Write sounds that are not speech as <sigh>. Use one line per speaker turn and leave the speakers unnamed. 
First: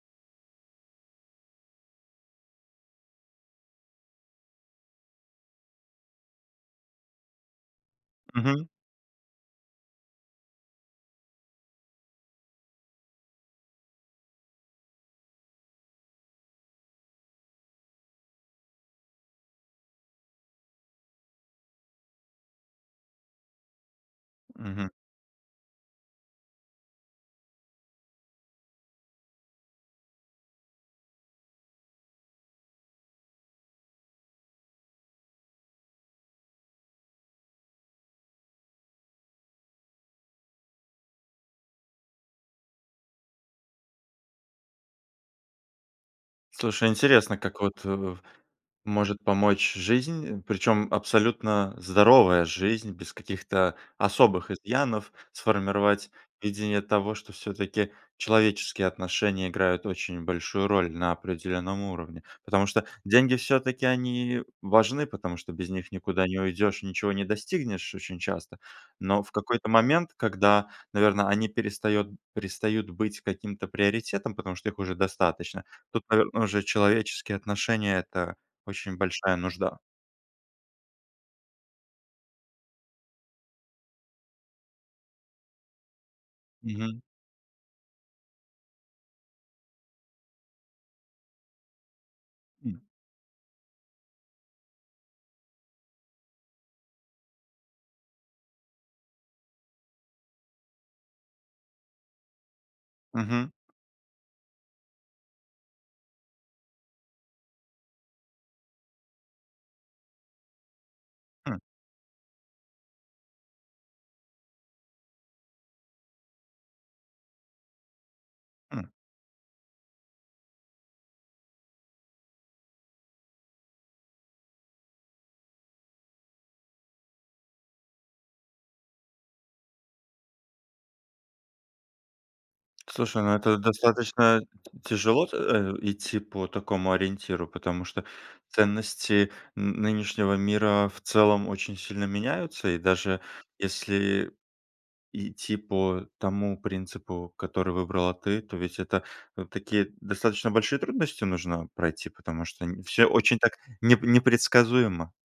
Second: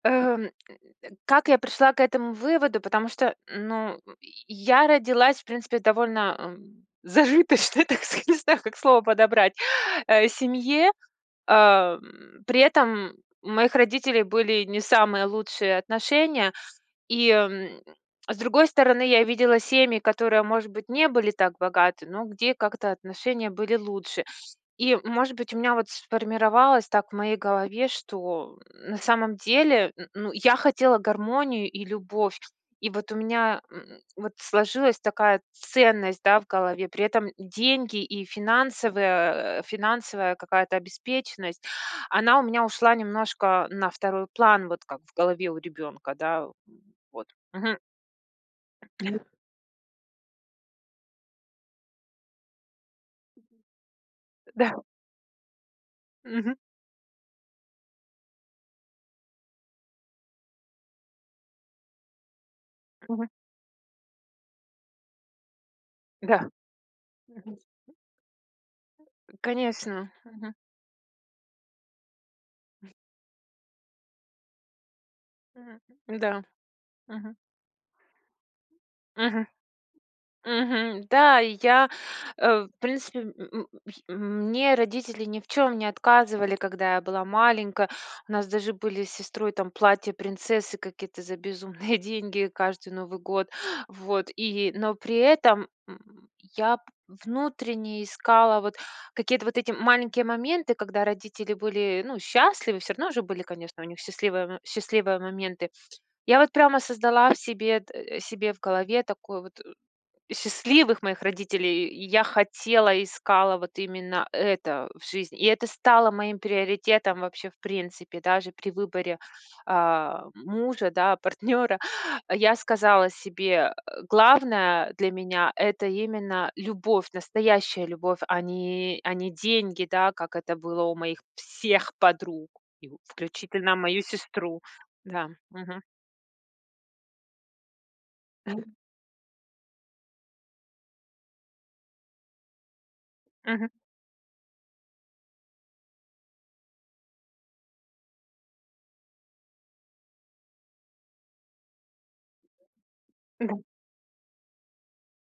Эм, <grunts> как я пришла к этому выводу? Потому что, ну, <grunts> я родилась в принципе довольно зажиточной, так сказа не знаю,
Мгм.
как слово подобрать, <inhales> э, семье. Ам, при этом у моих родителей были не самые лучшие отношения. И, м, <smacks lips> с другой стороны, я видела семьи, которые, может быть, не были так богаты, но где как-то отношения были лучше.
Мгм.
И, может быть, у меня вот сформировалось так в моей голове, что на самом деле, н ну, я хотела гармонию и любовь, и вот у меня <grunts> вот сложилась такая ценность, да, в голове. При этом деньги и финансовая финансовая какая-то обеспеченность, она у меня ушла немножко на второй план вот, как в голове у ребенка, да.
Слушай,
Вот.
интересно, как
Мгм.
вот, э, может помочь жизнь, причём абсолютно здоровая жизнь, без каких-то особых
Да.
изъянов, сформировать
Мгм.
видение того, что всё-таки человеческие отношения играют очень большую роль на определённом уровне. Потому что
Мгм.
деньги, всё-таки они важны, потому что без них никуда не
Да.
уйдешь, ничего не
Мгм.
достигнешь очень часто. Но в какой-то момент,
Конечно, мгм.
когда, наверно, они перестает перестают быть каким-то приоритетом, потому что их уже достаточно,
Мгм,
тут,
да,
наверно, уже человеческие
мгм.
отношения- это очень большая
Мгм.
нужда.
Мгм, да, я, э, в принципе, <grunts> мне родители ни в чём не отказывали, когда я
Мгм.
была маленькая. У нас даже были с сестрой там платья принцессы какие-то за безумные деньги
Хм.
каждый Новый год. Вот. И но при этом <grunts> я внутренне искала вот какие-то вот эти маленькие моменты, когда родители были, ну, счастливы, всё равно же были,
Мгм.
конечно, у них счастливые м счастливые моменты. Я вот прямо создала себе д себе в голове такой вот счастливых моих
Хм.
родителей, и я хотела, искала вот именно это в жизни. И это стало моим приоритетом вообще в принципе даже при
Хм.
выборе, а, мужа, да, партнёра, я сказала себе: "Э. Главное для меня- это именно любовь, настоящая любовь а не, а не деньги", да, как это было у моих всех подруг и
Слушай, ну, это
включительно мою
достаточно
сестру.
тяжело
Да,
т э,
мгм.
идти по такому ориентиру, потому что ценности н нынешнего мира в целом очень сильно меняются. И даже
Мгм.
если идти по тому принципу, который выбрала ты, то ведь это такие достаточно большие трудности нужно пройти, потому что не всё очень так
Мгм.
не непредсказуемо.